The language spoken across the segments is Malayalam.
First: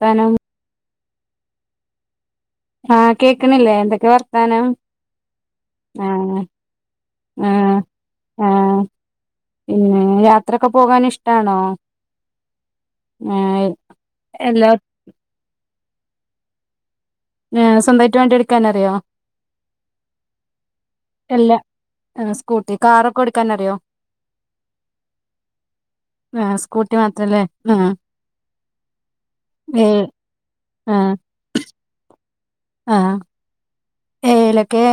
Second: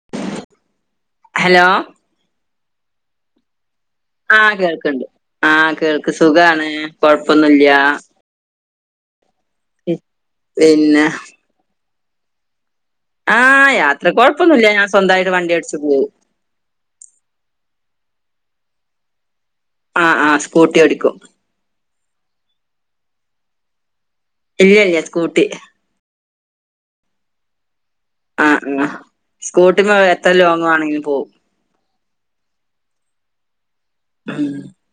താനം ഹലോ ആഹ് കേക്ണില്ലേ എന്ത ക്കെ ആഹ് വർത്താനം കേൾക്ക്ണ്ട് ആഹ് കേൾക്ക് ആഹ് സുഖാണ് ആ കൊഴപ്പൊന്നുല്ല ആ പിന്നെ യാത്രയൊക്കെ പോകാൻ പിന്നെ ഇഷ്ടാണോ? ഏഹ് ആഹ് യാത്ര എല്ലാ കുഴപ്പൊന്നുംല്ല ഞാ സ്വന്തായിട്ട് വണ്ടി ഓടിച്ചു പോവും. ഏ സ്വന്തായിട്ട് വണ്ടി ഓടിക്കാനറിയോ? ആഹ് ആ സ്കൂട്ടി ഓടിക്കും. ഏ സ്കൂട്ടി കാറൊക്കെ ഓടിക്കാനറിയോ? ഇല്ല്യല്ല്യ സ്കൂട്ടി. ആ സ്കൂട്ടി മാത്രല്ലേ ആ. ആഹ് ആ സ്കൂട്ടിമ്മെ എത്ര ലോങ് വാണെങ്കിലും ആഹ് പോവും. ആഹ് ഉം ഏലക്കെ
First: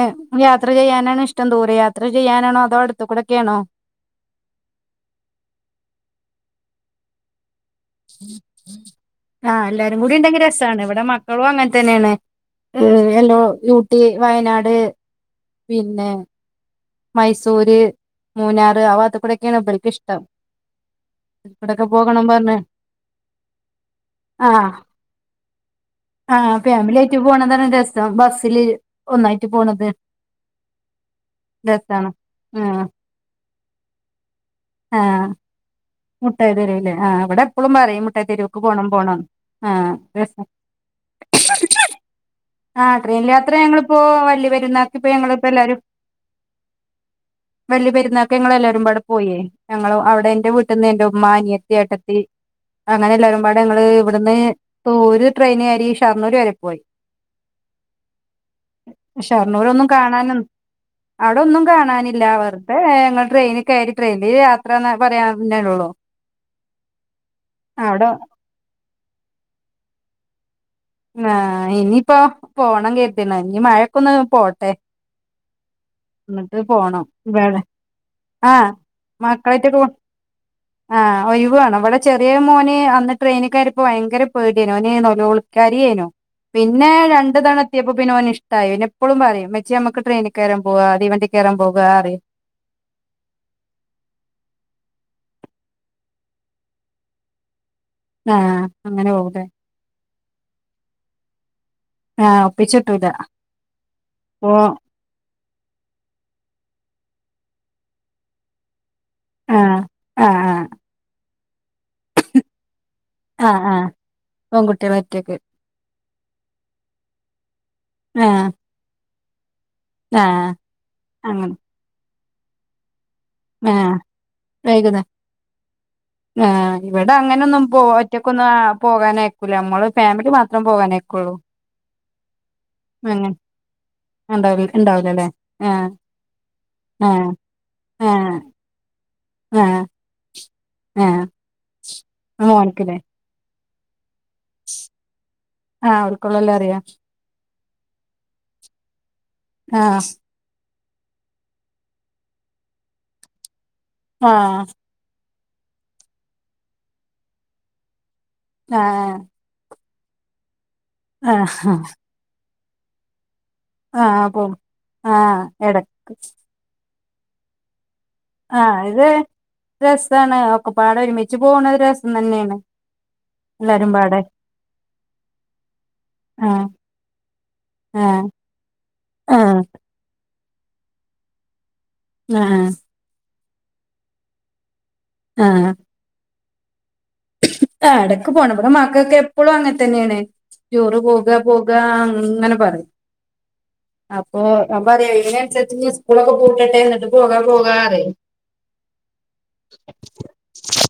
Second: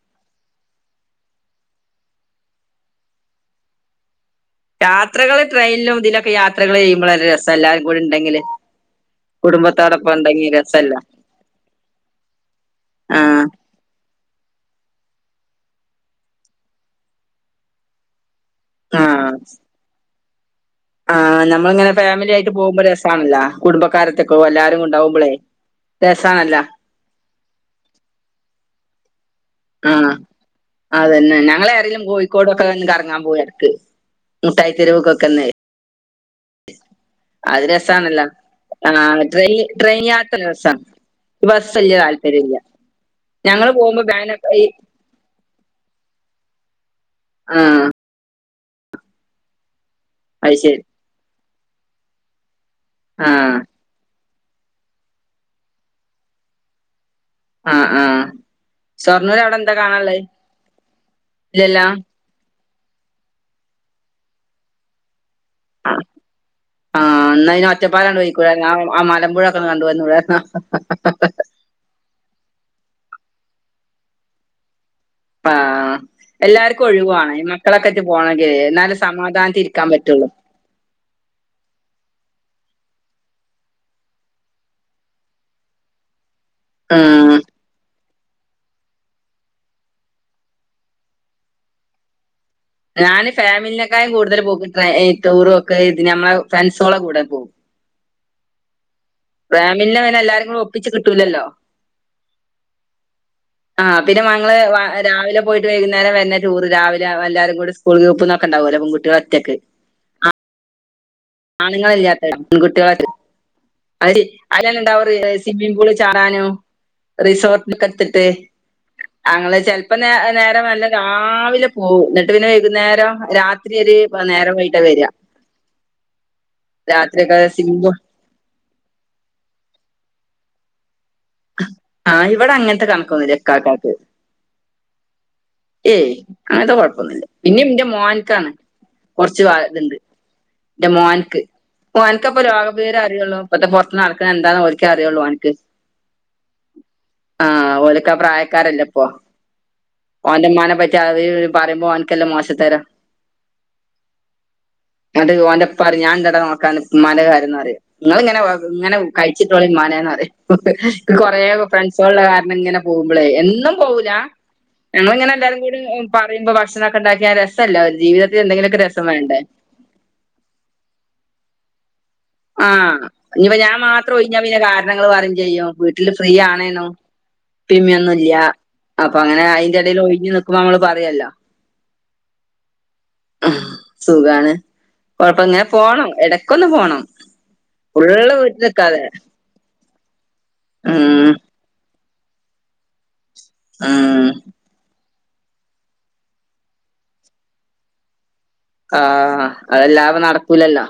യാത്ര ചെയ്യാനണോ ഇഷ്ടം ദൂരെ യാത്ര ചെയ്യാനാണോ അതോ അടുത്ത കൂടെക്കെണോ? യാത്രകള് ട്രെയിനിലും ഇതിലൊക്കെ യാത്രകള് ചെയ്യുമ്പളല്ലെ രസ് ആഹ് എല്ലാരും കുടുംബത്തോടൊപ്പം കൂടി ഇണ്ടെങ്കി രസാണ്. രസല്ലേ ഇവിടെ മക്കളും അങ്ങനെ തന്നേണ്. ഉം ആഹ് എല്ലോ ഊട്ടി വയനാട് പിന്നെ മൈസൂര്. മൂന്നാറ് ആവാത്ത്ക്കൂടൊക്കേണ് ഇബൽക്ക് ഇഷ്ടം. ആ ഇവിടൊക്കെ നമ്മളിങ്ങനെ പോകണം ഫാമിലി ആയിട്ട് പറഞ്ഞ് പോവുമ്പോ രസാണല്ല കുടുംബക്കാരത്ത്ക്കു ആഹ് എല്ലാരും കൊണ്ടോവുമ്പളേ. ആഹ് ഫാമിലി ആയിട്ട് പോണതാണ് രസം ബസ്സില് ഒന്നായി ആഹ് അതന്നെ ഞങ്ങളേറെങ്കിലും രസാണ് കോയിക്കോടൊക്കെ ആഹ് ഒന്ന് കറങ്ങാൻ പോവും എടക്ക്. ആഹ് മുട്ടായിത്തെരുവ്ക്കൊക്കെന്നേയ് മുട്ടായി തെരുവ് ലേ ആ ഇവിടെ എപ്പളും പറയും രസാണല്ലോ മുട്ടായ് തെരുവ്ക്ക് പോണം ആഹ് പോണംന്ന്. ട്രെയിൻ ആ ട്രെയിൻ യാത്ര രസാ രസാണ് ഇക്ക് ബസ് വല്യ താല്പര്യല്ല ആ ട്രെയിൻ ല് യാത്ര ഞങ്ങള് ഞങ്ങളിപ്പോ പോകുമ്പോ വല്യ ബാനൊക്കെ ഈ പെരുന്നാക്ക് ഇപ്പോ ഞങ്ങള് ഇപ്പ എല്ലാരും ആഹ് വല്യപെരുന്നാക്ക് ഞങ്ങളല്ലാരും പാടെ പോയേ. ഞങ്ങളും അവിടെ എന്റെ അത് ശരി വീട്ട്ന്ന് എന്റെ ഉമ്മ അനിയത്തി ഏട്ടത്തി അങ്ങനെ ആഹ് എല്ലാവരുംപാടെ ഞങ്ങള് ഇവിടുന്ന് തൂര് ട്രെയിന് കേറി ഷൊർണൂര് വരെ പോയി. ആ ആ ഷൊർണൂരൊന്നും കാണാന് അവിടൊന്നും, ഇല്ലല്ലോ കാണാനില്ല പർ പേ ഞങ്ങള് ട്രെയ്‌ന് കേറി ട്രെയിൻല് ഒര് യാത്ര പറയാ ആ ഇന്നയ്ന് അവിടെ ഒറ്റപ്പാലാണ്ട് പൊയ്ക്കൂടേ [unintelligible] ആ ആ മലമ്പുഴൊക്കെ കണ്ടുവന്നൂടാര്ന്നോ ഇഞ്ഞ് മഴക്കൊന്ന് പോട്ടെ. ആ. എന്നിട്ട് എല്ലാർക്കും പോണം ഒഴിവുവാണം ഇവിടെ മക്കളൊക്കേറ്റ് പോണങ്കി ആ ഇന്നാലെ സമാധാനത്തിരിക്കാൻ പറ്റുള്ളൂ ആഹ് ഒയ് വ് വാണം ഇവടെ ചെറിയ മോന് അന്ന് ട്രെയിനി കേറിയെപ്പോ വയങ്കര പേടിയെന്നി ഓന് നോലോളി കരയേനു പിന്നെ ആഹ് രണ്ടു താണെത്തിയപ്പോ പിന്നെ ഓന് ഇഷ്ടായി പിന്നെപ്പളും പറയും ഇമ്മച്ചിയെ ഞമ്മക്ക് ട്രെയിനിക്കേറാൻ പോവാ തീവണ്ടി കേറാൻ പോകാറിം ഞാന് ഫാമിലിനെക്കാലും കൂടുതൽ പോക്ക് ട്ര എ ടൂർ പോക്ക് ഇത് നമ്മളെ ഫ്രണ്ട്‌സോളെ കൂടെ പോവും ആഹ് അങ്ങനെ പോവും ലെ. ന്നെല്ലാരും, കൂടെ, ഒപ്പിച്ച് കിട്ടൂല്ലല്ലോ. ആഹ, ഒപ്പിച്ചിട്ടു ആ, പിന്നെ മങ്ങൾ, വ, രാവിലെ പോയിട്ട്, വൈകുന്നേരം, വര്ണ, ടൂർ, ര എല്ലാരുംകൂടെ, സ്കൂൾ ഗ്രൂപ്പിന്നൊക്കെണ്ടാവൂലോ, പെൺകുട്ടിയാളൊറ്റക്ക്, ആ ആ ആണുങ്ങളല്ലാത്ത, പെൺകുട്ടികള [unintelligible] ആ ആ പെൺകുട്ടികൾ ഒറ്റക്ക് [unintelligible] സ്വിമ്മിംഗ് പൂള് ചാടാഞ്, റിസോർട്ടൊക്കെ ആഹ് [unintelligible] ചെലപ്പോ, ന, ആഹ് നേരെ നല്ല, അങ്ങനെ രാവിലെ പോവും, ന്നട്ട്, പിന്നെ വൈകുന്നേരം രാത്രില്, ആഹ് നേരം, വയ്കിട്ട വര ആ, ഇവടെ ങ്ങനൊന്നും, പൊ, ഒറ്റക്കൊന്നും, അ, പോവനയ്ക്കൂല, മ്മള്, ഫാമിലി,, മാത്രം, പോവാ [unintelligible] ആഹ് ഇവിടെ, അങ്ങനത്തെ, കണക്കൊന്നുംല്ലക്കാക്കാക്ക്. ഉണ്ടാവ ഉണ്ടാവൂലല്ലേ ആഹ് ഏയ്, അങ്ങനെത്തെ, കൊയപ്പൊന്നുല്ല, ആഹ് പിന്നെന്റെ ആഹ് മോൻക്കാണ്, കൊർച്ച് വ, ത്, ആഹ് ണ്ട് ന്റെ ആഹ് മോന്ക്, മോൻക്കാപ്പോ, ലോക മോൻക്ക്ല്ലേ വിവരം, അറിയുള്ളു, പ്പോത്തെ എന്താന്ന്, ഓർക്കേ, അറിയുള്ളു, ഓന്ക് ആഹ് അവൾക്കൊള്ളല്ലേ അറിയാ ആ, ഓലൊക്കാ, പ്രായക്കാരല്ലെപ്പൊ. ആ. ഓന്റെമ്മാനെ പറ്റി, അത് ത്, പറയുമ്പോൻക്കല്ലേ, മോഷത്തരം. ആഹ. ന്നട്ട്, ഓന്റെപ്പറിയും, ഞാണ്ടെടാ നോക്കാന്, മ്മാന്റെ കാര്യംന്നറിയും, ങ്ങള്, ങ്ങനെ, ങ്ങനെ, ആഹ് കയ്ച്ചിട്ടോളി, മ്മാനെ റിയും, ഹ്, ഹഹ്, ഹ്, കൊറയെ, ആഹ് ഫ്രണ്ട്‌സൊള്ള്ള കാരണം, ങ്ങനെ, പോവുമ്പളെ, എന്നും പോവൂല ആഹ് പോവും ഞങ്ങളിങ്ങനെ, ആഹ് എല്ലാരും, കൂടി എടക്ക് പറയുമ്പോ, ഭക്ഷണൊക്കെ ണ്ടാക്കിയ, രസല്ലേ ആ, അത്, രസമാണ്, ഒക്കെപ്പാട, ഒരുമിച്ച് പോണേ രസാ ആഹ്, ഇപ്പ ഞാൻ മാത്രം, പാടെ ഒയ്ഞ്ഞപിന്നെ, കാരണങ്ങള്, പറയുംചെയ്യും, വീട്ടില് ഫ്രീ ആണ് ആഹ് [unintelligible] പ്പേം, മ്മേം ആഹ് ന്നുല്ല, അപ്പൊ അങ്ങനെ, ആഹ് അയ്‌ന്റെടേയിൽ, ഒഴിന്ന്ക്കുമ്പോ, മ്മള് പറയോല്ലോ ആഹ. സുഖാണ്, കൊഴപ്പ ആഹ് ഇങ്ങനെ പോണം, ഇടക്കൊന്ന് പോണം. ആ, ഇടക്ക് ഫുള്ള് പോണം, വീട്ടിൽ ഇവടെ നിക്കാതെ മക്കക്ക് എപ്പളും അങ്ങനെതന്നെണ്, ടൂർ പോക, ഉം പോക അങ്ങനെ പറയും, ഉം അപ്പൊ, പ അതിനനുസരിച്ച്, ന്ന് സ്കൂളൊക്കെ പൂട്ടട്ടെ, ന്നിട്ട്, പോകാ, പോകാറയും ആഹ, അതെല്ലാപ്പൊ, നടക്കൂലല്ലോ,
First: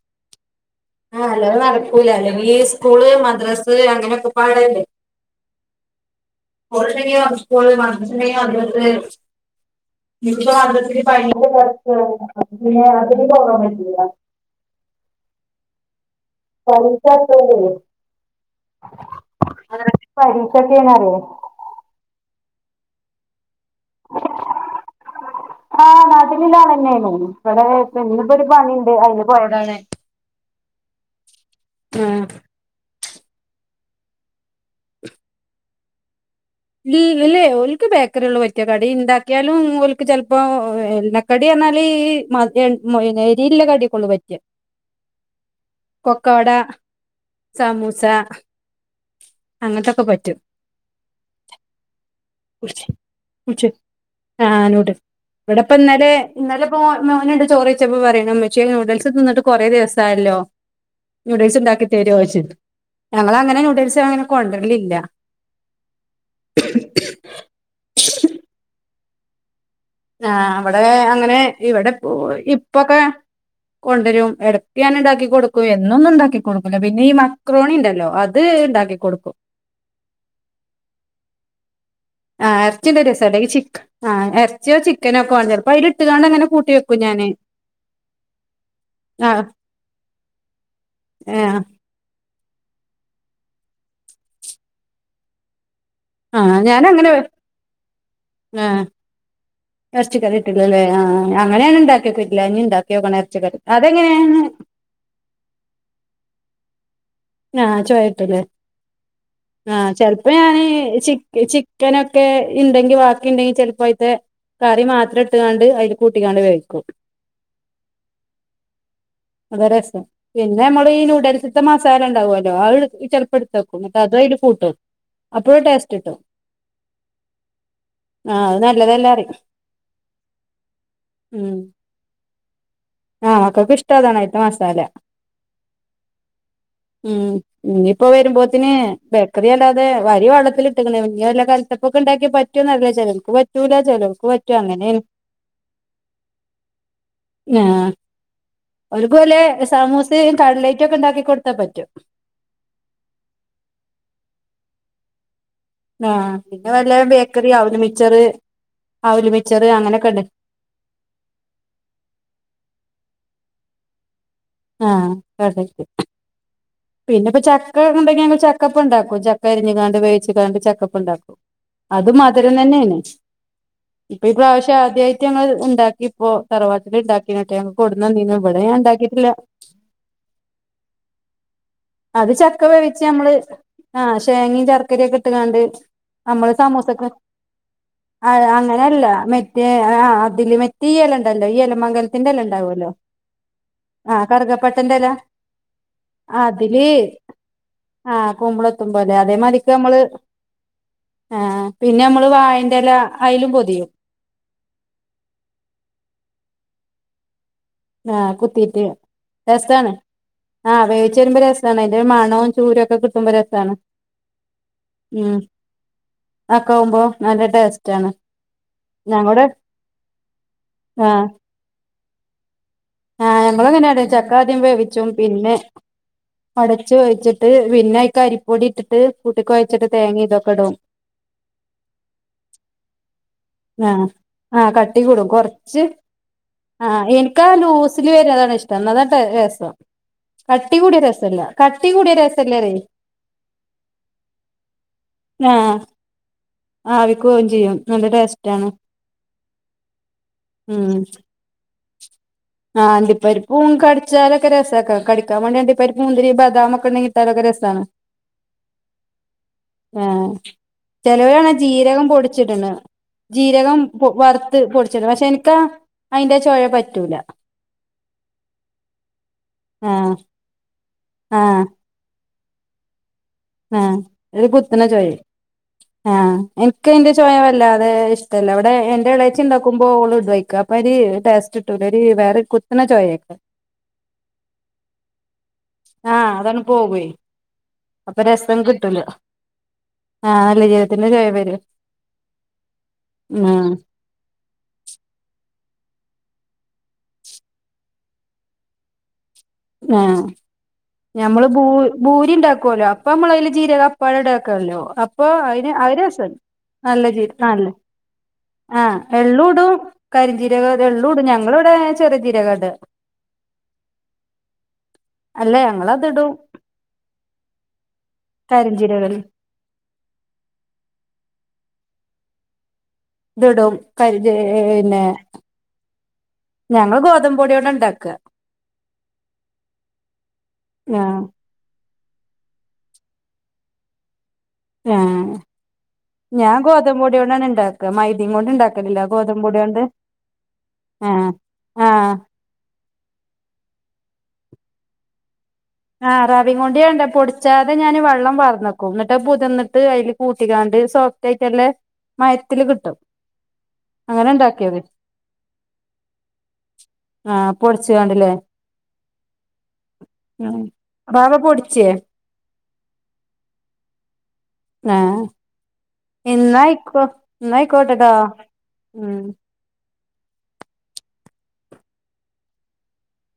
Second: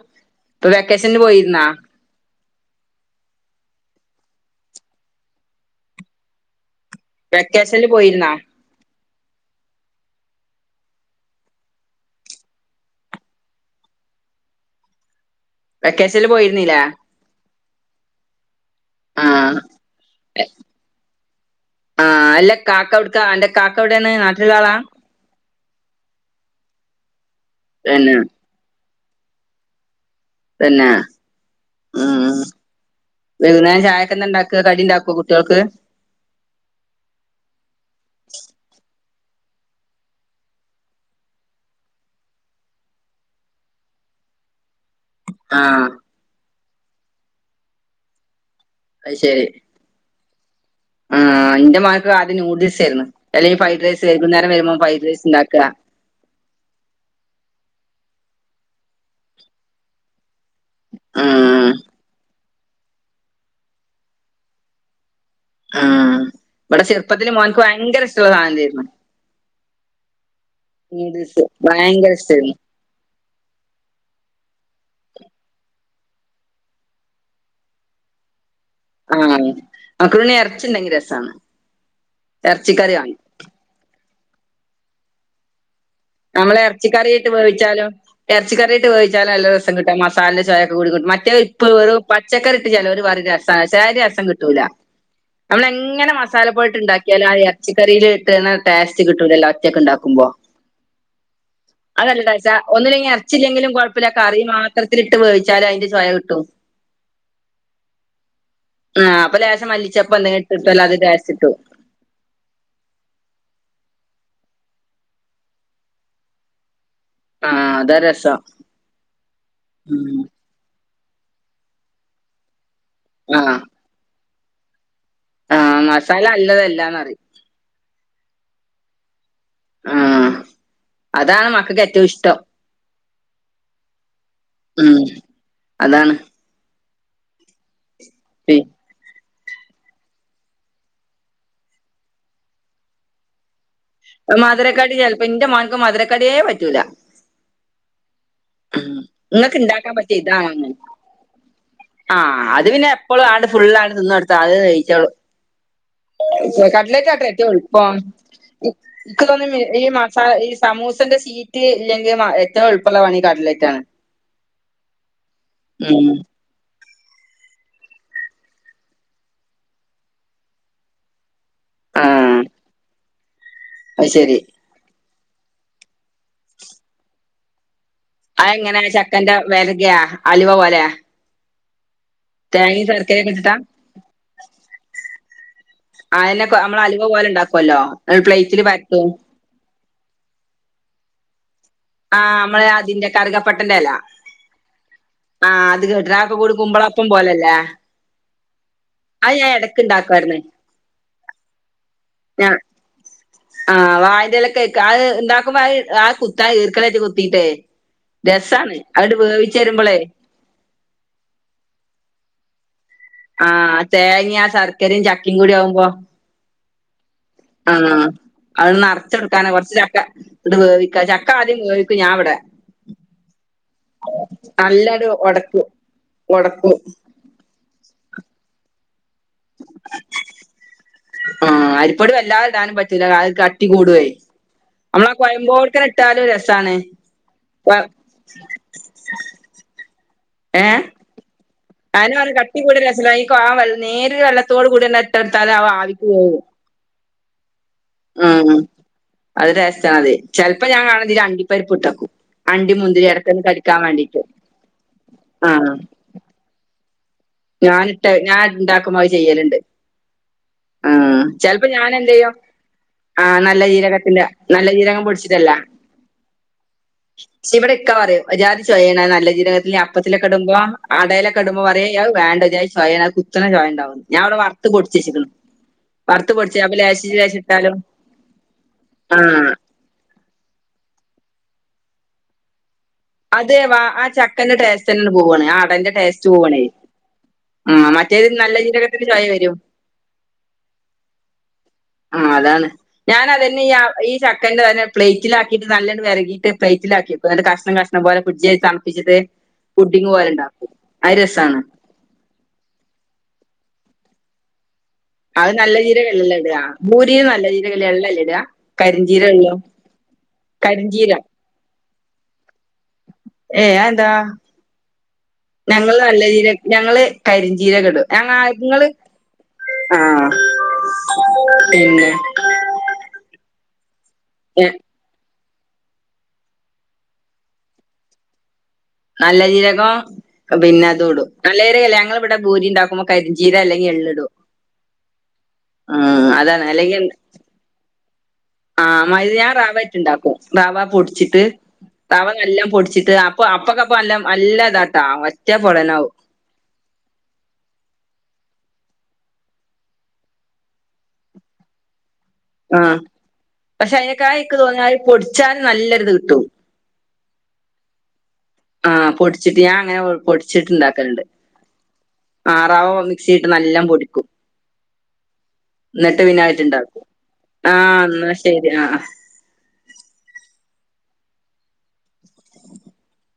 ഇപ്പൊ, വെക്കേഷന്, ആ അല്ലാതെ പോയിരുന്നാ. നടക്കൂല അല്ലെങ്കിൽ ഈ, സ്കൂള്, മദ്രാസ് അങ്ങനെയൊക്കെ പാടല്ലേ. [unintelligible] മദ്രസ് ണ്ടേല്, വെക്കേഷനിൽ മദ്രസ് പോയിരുന്നാ [unintelligible] മദ്രസ് [inaudible] പറ്റൂല. വെക്കേഷനിൽ പോയിരുന്നില്ലേ പരീഷ [inaudible] ആ ആ [unintelligible] അല്ല കാക്ക എവിടുക്കാ അന്റെ കാക്ക എവിടെയാണ് നാട്ടിലുള്ളയാളാ ആ നാട്ടിലുള്ള ആളന്നെയാണ് ഇവിടെ ഇന്നിപ്പോ ഒരു പണിയുണ്ട് അതിന് പോയതാണ് പിന്നെ ആ ഉം വൈകുന്നേരം ചായക്ക് എന്താ ഉണ്ടാക്ക കടി ഉണ്ടാക്കുവോ കുട്ടികൾക്ക് ഇല്ലേ ഒല്ക്ക് ബേക്കറി ഉള്ള പറ്റിയ കടി ഉണ്ടാക്കിയാലും ഓലക്ക് ചെലപ്പോ എണ്ണക്കടിയ പറഞ്ഞാല് മധു എരുവുള്ള കടിയൊക്കെ ഓർക്ക് പറ്റൂല ആഹ് പക്കോട സമോസ അത് ശരി ആ ആന്റ മകൾക്ക് ആദ്യം നയൂഡിൽസ് ആയിരുന്നു അല്ലെങ്കിൽ ഫ്രൈഡ് റൈസ് ആ വൈകുന്നേരം വരുമ്പോ ഫൈഡ്റൈസ് ഉണ്ടാക്കുക ഇന്നലെയിപ്പോ മോനുണ്ട് ചോറി വച്ചപ്പോ പറയ- ഉമ്മച്ചി നൂഡിൽസ് തിന്നിട്ട് കുറെേ ദിവസം ആയല്ലോ നൂഡിൽസ് ആഹ് ഉണ്ടാക്കി തരുമോെ ചോദിച്ചി ഞങ്ങൾ അങ്ങനെ നൂഡിൽസ് അങ്ങനെ കൊണ്ട് വരലില്ല ആ ഇവിടെ ചെറുപ്പത്തില് മോനക്ക് ഭയങ്കര ഇഷ്ടമുള്ള സാധനം ആയിരുന്നു ആ അവിടെ അങ്ങനെ നൂഡിൽസ് ഇവിടെ ഭയങ്കര ഇഷ്ടായിരുന്നു ഇപ്പൊക്കെ കൊണ്ടരും എട്ക്ക് ഞാൻ ഇതാക്കി കൊട്ക്കും എ എന്നൊന്നും ഇണ്ടാക്കി കൊട്ക്കുലാ. പിന്നെ ഈ മക്രോണി ഇണ്ടല്ലോ അത് ഇണ്ടാക്കി കൊടുക്കും ആഹ് മക്രോണി എർച്ചി ഇണ്ടെങ്കി രസാണ് ആഹ് എറച്ചി എറച്ചിക്കറി ഇണ്ടെങ്കി വാങ്ങും രസാട്ടൊ അല്ലെങ്കി ചിക്ക ആഹ് എർച്ചിയോ ചിക്കനോ ഒക്കെ വാണം ചലെപ്പോ അയിൽ നമ്മെൾ എർച്ചിക്കറി ഇട്ട് വേവിച്ചാലും എർച്ചിക്കറിയിട്ട് ആ വേവിച്ചാലും നല്ല രസം കിട്ടാ മസാലെന്റെ ചൊയ ഒക്ക കൂടി കിട്ടും മറ്റെയ് ഇപ്പ് ഒര് പച്ചക്കറി ഇട്ട് ചെലോര് പറിം രസാ ഷെ അയ് രസം കിട്ടുലാ നമ്മെൾ എങ്ങ ങ്ങനെ ആ മസാല പൊടിയിട്ട് ഞാന അങ്ങനെ ഇണ്ടാക്കിയാലും ആ എർച്ചിക്കറിയിൽ ഇട്ട്ണ ടേസ്റ്റ് കിട്ടുലല്ലോ ഒറ്റക്ക് ഇണ്ടാക്കുമ്പോ ഇല്ലലെ ആഹ് അഹ് നല്ല ടെസ്റ്റാ ഒന്നും ഇല്ലെങ്കി ഇറച്ചിക്കറി അർച്ചിയില്ലെങ്കിലും കൊഴ്പ്പ ഇല്ല അതെങ്ങനെയാണ് കറി മാത്രത്തിൽ ഇട്ട് വേവിച്ചാൽ അയിന്റെ ചൊയ കി ട്ടും ആഹ് ചോയ കിട്ടു ലെ ആഹ് അപ്പ ലേഷം ആഹ് ചെൽപ്പം ഞാൻ ചിക്ക ചിക്കനൊക്കെ ഇണ്ടെങ്കി ബാക്കി ഇണ്ടെങ്കി ചെൽപ്പം അയ്ത്തെ കറി മാത്രട്ടുകാണ്ട് അയിൽ കൂട്ടിക്കാണ്ട് വേവ്ക്കും ആ അതാ രസം അതരസം ഉം പിന്ന മ്മ ഈ ന്യൂഡൽസ്റ്റേ മസാലണ്ടാവുവല്ലോ അത് ചെലപ്പോ എടുത്തേക്കും എന്നട്ട് അത് അത്ര് കൂട്ടും അപ്പോഴും ആഹ് ടേസ്റ്റ് മസാല ല്ലതല്ലാന്ന്റയും ആഹ് അത് നല്ലതല്ലറയും ആഹ് അതാണ് മക്കക്ക് ഏറ്റോം ഇഷ്ടം ആഹ് മക്കക്ക് ഇഷ്ടാതാണ് അയില്ത്തെ മസാല ഉം അതാണ് ഉം ഇനി ഇപ്പൊ പി വരുമ്പോത്തിന് ബെ ക്കറി അല്ലതെ വരി വള്ളത്തിലിട്ടകണ് ഇഞ്ഞി വല്ല കല്ത്തപ്പൊക്കെണ്ടാക്കി പറ്റൊന്നറില്ല ചെലർക്ക് പ പറ്റൂല ചെലവർക്ക് പറ്റും മധുരക്കടി അങ്ങനെണ് ചെലപ്പോ എന്റെ മോൻക്ക് മധുരക്കടിയേ പറ്റൂല ആഹ് ഉം. ഓര്ക്ക് വല്ലെ ഇങ്ങക്ക് സമൂസേം കട്ലെറ്റുക്കെ ഉണ്ടാക്കി കൊടുത്തപെ ആഹ് അത് പിന്നെ എപ്പളും ആട് ഫുള് ആണ് തിന്നൊടുത്ത അത്യിച്ചോളും ആഹ് പിന്നെ വല്ല കട്ലറ്റ് അട്ടെ ഏറ്റോം ബേക്കറി അവല് എള്ളുപ്പം മിച്ചറ് ഇക്ക് അവല് തോന്നും മിച്ചറ് ഈ മസ അങ്ങനൊക്കെണ്ട് ഈ സമൂസന്റെ സീറ്റ് ഇല്ലെങ്കി എറ്റോം എളുപ്പള്ള പണി കട്ലെ റ്റാണ്. ആഹ് കട്ലെറ്റ്. പിന്നെ ഇപ്പ ചക്ക ഉണ്ടെങ്കി ഞങ്ങ്ള് ചക്കപ്പം ഉണ്ടാക്കും ചക്ക അരിഞ് ങ്ങാണ്ട് വേച്ച് കാണ്ട് ചക്കപ്പണ്ടാക്കും അത് ആഹ് മധരം തന്നെയാണ് അത് ഇപ്പൊ ഈ ശരി പ്രാവ്ശ്യദ്യയിട്ട് ഞങ്ങള് ഉണ്ടാക്കിപ്പോ തറവാട്ടിൽണ്ടാക്കി മറ്റേ കൊടുന്നന്നിനു ഇവിടെ ഞാൻണ്ടാക്കിട്ടില്ല യ്യ അലുവ പോലെ അത് ചക്ക വേവിച്ച് ഞമ്മള് ഇട്ടിട്ടാ ആഹ് ശേങ്ങേം ചർക്കരെക്കെ ഇട്ടുകാണ്ട് അതെന്നെ നമ്മള് സമൂസക്ക് അലുവ പോലെ ഉണ്ടാക്കുവല്ലോ [unintelligible] പ്ലേറ്റില് അങ്ങനെയല്ല പരത്തും മറ്റെ ആഹ് അതില് മറ്റേഇഎലണ്ടല്ലോ ഈ എല. എലമംഗലത്തിന്റെ ആഹ് മ്മള് ഉണ്ടാവുമല്ലോ അതിന്റെ കറുകപ്പട്ടന്റെല ആഹ് കറുകപ്പട്ടന്റെ എല ആഹ് അത് കേട്ട്. [unintelligible] അതില് കുമ്പളപ്പം പോലല്ലേ? ആഹ് കുമ്പളെത്തും പോലെ അത് ഞാൻ അതേമാതിക്ക് എടക്ക് നമ്മള് ഇണ്ടാക്കുവാർന്ന്. ആഹ് പിന്നെ നമ്മള് ഞാ വാഴന്റെ എല അയിലും പൊതിയും ആഹ് വായൻ്റെലെക്കാക്ക് അത് ഇണ്ടാക്കുമ്പോ അത് ആഹ് കുത്താ ഈർക്കലായിറ്റ് കുത്തീട്ടെ. ആഹ് കുത്തീറ്റ് രസാണ്, വരുമ്പളേ ആഹ് വേവിച്ച് വരുമ്പോ രസാണ് അയ്ന്റെ ഒര മണോം ആഹ് തേങ്ങയും ആ ശർക്കരയും ചക്കേം കൂടി ആവുമ്പോ. ആക്കാവുമ്പോ നല്ല ടേസ്റ്റാണ്. അതൊന്ന് നറച്ചൊടുക്കാനാ കൊറച്ച് ചക്ക ഇണ്ട് വേവിക്ക ആഹ് ചക്ക ആദ്യം വേവിക്കും ഞാൻ ഇവിടെ. ആഹ് ഞങ്ങളും അങ്ങനാണ് ചക്ക ആദ്യം നല്ലട് വേവിച്ചും പിന്നെ ഒടക്കും ഒടക്കും അടച്ച് വേവിച്ചിട്ട് പിന്നെ ആയ്ക്ക് അരിപ്പൊടി ഇട്ടിട്ട് കൂട്ടിക്കൊഴച്ചിട്ട് തേങ്ങേ ഇതൊക്കെ ഇടും. ആഹ് അരിപ്പൊടി വല്ലാതെ ഇടാനും പറ്റൂല്ല അഹ് അത് കട്ടി കൂടുവേ. ആഹ് ആഹ് നമ്മളാ കട്ടിക്കൂടും കൊറച്ച് കൊയമ്പോട്ക്കനെ ഇട്ടാലും രസാണ് ആഹ് എനിക്കാ കൊ ലൂസില് വെര്ന്നതാണ് ഇഷ്ട്ടം അതാണ് രസം. കട്ടി കൂടിയാ രസല്ല. കട്ടി കൂടിയ അതനെപറഞ്ഞെ രസല്ലറേ കട്ടിക്കൂട്യാരസല്ല [unintelligible] [unintelligible] നേരിയ വെള്ളത്തോട് കൂടി തന്ന ഇട്ടൊട്ത്താല് ആ ആവിക്ക് വേവും ക്കേകും ചെയ്യും നല്ല ടെസ്റ്റ്‌ ഉം അത് രസാണ് അത് ചെലപ്പോ ഞാൻ ഉം കാണ ഇതിൽ അണ്ടിപരിപ്പ്ട്ട് ആഹ് അണ്ടിപ്പരിപ്പൂ വേണ്ടീട്ട് കടിച്ചാലൊക്കെ രസാക്കാരം കടിക്കാൻ വേണ്ടി അണ്ടി പപ്പരിപ്പും മുന്തിരി ബദാമൊക്ക ഇണ്ടെങ്കി. ഞാനിട്ടെ ഞാൻ ഇണ്ടാക്കുമ്പോ അത് ചെയ്യല്ണ്ട്. ആഹ് ചെലരാണ ഞാൻ ജീരകം എന്ത് ചെയ്യും പൊടിച്ചിട്ണ്. ആ നല്ല ജീരകം ജീരകത്തിന്റെ വറുത്ത് നല്ല ജീരകം പൊടിച്ചിടും പക്ഷെ പൊടിച്ചിട്ടല്ല എനിക്കാ അതിന്റെ ചൊഴ പറ്റൂല. ഇവിടെ ഇക്കാ പറയും ഒരുജാതി ചോയേണ് നല്ല ജീരകത്തിൽ ആഹ് അപ്പത്തിലക്കെടുമ്പോ അടേലൊക്കെടുമ്പോ ആഹ് പറയും അത് വേണ്ട ഒരുജായി ചോയേണ് അത് കുത്ത്ണ ആഹ് ചൊയണ്ടാവും ഞാൻ ഇവിടെ ഒരു വറുത്ത് കുത്തണ ചൊയെ പൊടിചെച്ചിക്ക്ണ. ആഹ് എനിക്ക്തിന്റെ ചോയവല്ലാതെ ഇഷ്ടല്ല അവിടെ എന്റെ ആ ഇളാച്ചി ഉണ്ടാക്കുമ്പോ ഓള്ട്അയ്ക്ക്. ഒരു ടെസ്റ്റിട്ടൂല ഒരു വേറെ കുത്ത അതെ വാ ആ ചക്കന്റെ ടേസ്റ്റ് ന്നെ പോവാണ് ആ അടന്റെ. ടേസ്റ്റ് ആഹ് പോണ അതാണ് പോവേ ആ മറ്റേത് നല്ല ജീരകത്തിന് ചൊയ വരും. ആഹ നല്ല ജീരകത്തിന്റെ ചൊയാ വരൂ. ആ അതാണ് ഞാനതന്നെ ഈ ആ ഈ ചക്കന്റെ തന്നെ പ്ലേറ്റിലാക്കി. ‌ക്കിട്ട് നല്ലൊണ്ട് വെരകീട്ട് പ്ളെയ്റ്റിലാക്കിവെക്കും ന്നിട്ട് കഷണം കഷണം പോലെ ഫ്ഡ്ജിൽ തണ്പ്പിച്ച്ട്ട്. ആഹ് ഞമ്മള് ഭൂ ഭൂരി ഉണ്ടാക്കുവല്ലോ അപ്പൊ നമ്മള അതില് ജീരക. പഴെടാക്കല്ലോ. അപ്പൊ അത് അയ്ന് നല്ല അയിന് രസ ജീരകല്ലല്ലോ ഇടാ ഭൂരിയിൽ നല്ലജീര ആ നല്ല ജീരകല്ലേ എള്ളല്ലേ ഇടാ ആഹ് കരിഞ്ജീരകല്ലോ എള്ളൂടും. കരിഞ്ചീരകം കരിഞ്ജീരം എള്ളുംടും ഞങ്ങള് ഇവിടെ ചെറിയ ജീരകാട. ഏ ആന്താ. അല്ല ഞങ്ങള് നല്ല ഞങ്ങളതിടും ജീര ഞങ്ങള് കരിഞ്ചീര കെടും ഞങ്ങ ഇങ്ങള്. കരിഞ്ജീരകം ആഹ് പിന്നെ. ടും ഏ, പിന്നെ. ഞങ്ങള് ഗോതമ്പ് പൊടിയോണ്ടാ ഇണ്ടാക്ക. നല്ല ജീരകം പിന്നെ ആഹ് അതോടും നല്ലീജീരകല്ല ങ്ങൾ ഇവിടെ ഭൂരി ഉണ്ടാക്കുമ്പോ കരിഞ്ചീര അല്ലെങ്കിൽ എള്ള് ഇടും. ആ ഞാൻ ഗോതമ്പ്പൊടിയോണ്ടാണ് ഇണ്ടാക്ക മൈ ആഹ മയ് ഞാൻ റാവായ്ട്ട് ഇണ്ടാക്കും റവ ആഹ് പൊടിച്ചിട്ട്. ആഹ് റവ നല്ലോം പൊടിച്ചിട്ട് അപ്പൊ അപ്പൊക്കപ്പം നല്ലോം നല്ല ഇതാട്ടൊ ആ റവികൊണ്ട് ഞൻ ന്താ ‌ പൊടിച്ചാതെ ഞാന് വെള്ളം. പാർന്നക്കും ന്നിട്ട് പൊതിറ്ന്നിട്ട് അതിൽ കൂട്ടിക്കാണ്ട് സോഫ്റ്റായിട്ടല്ലേ. ആഹ് പക്ഷെ അതിനക്കാ അങ്ങനെ എക്ക് ഇണ്ടാക്കിയത് തോന്ന അഅ് പൊടിച്ചാലും നല്ലൊര്ത് കിട്ടും. ആഹ് പൊടിച്ച്കാണ്ട്ല്ലേ. ആഹ് പൊടിച്ചിട്ട് ഞാൻ അങ്ങനെ [unintelligible] ഉം പൊടിച്ചിട്ട് ഇണ്ടാക്കലുണ്ട് റാവ പൊടിച്ചേ ആറാവോ മിക്സിയിലിട്ട് നല്ലോം പൊടിക്കും നാ ഇന്നട്ട് പിന്നെ അത്ട്ട് എന്നായിക്കോ ഇണ്ടാക്കും എന്നായിക്കോട്ടെ ആഹ് ഇന്നാ ശരി ആഹ് ആഹ് [unintelligible]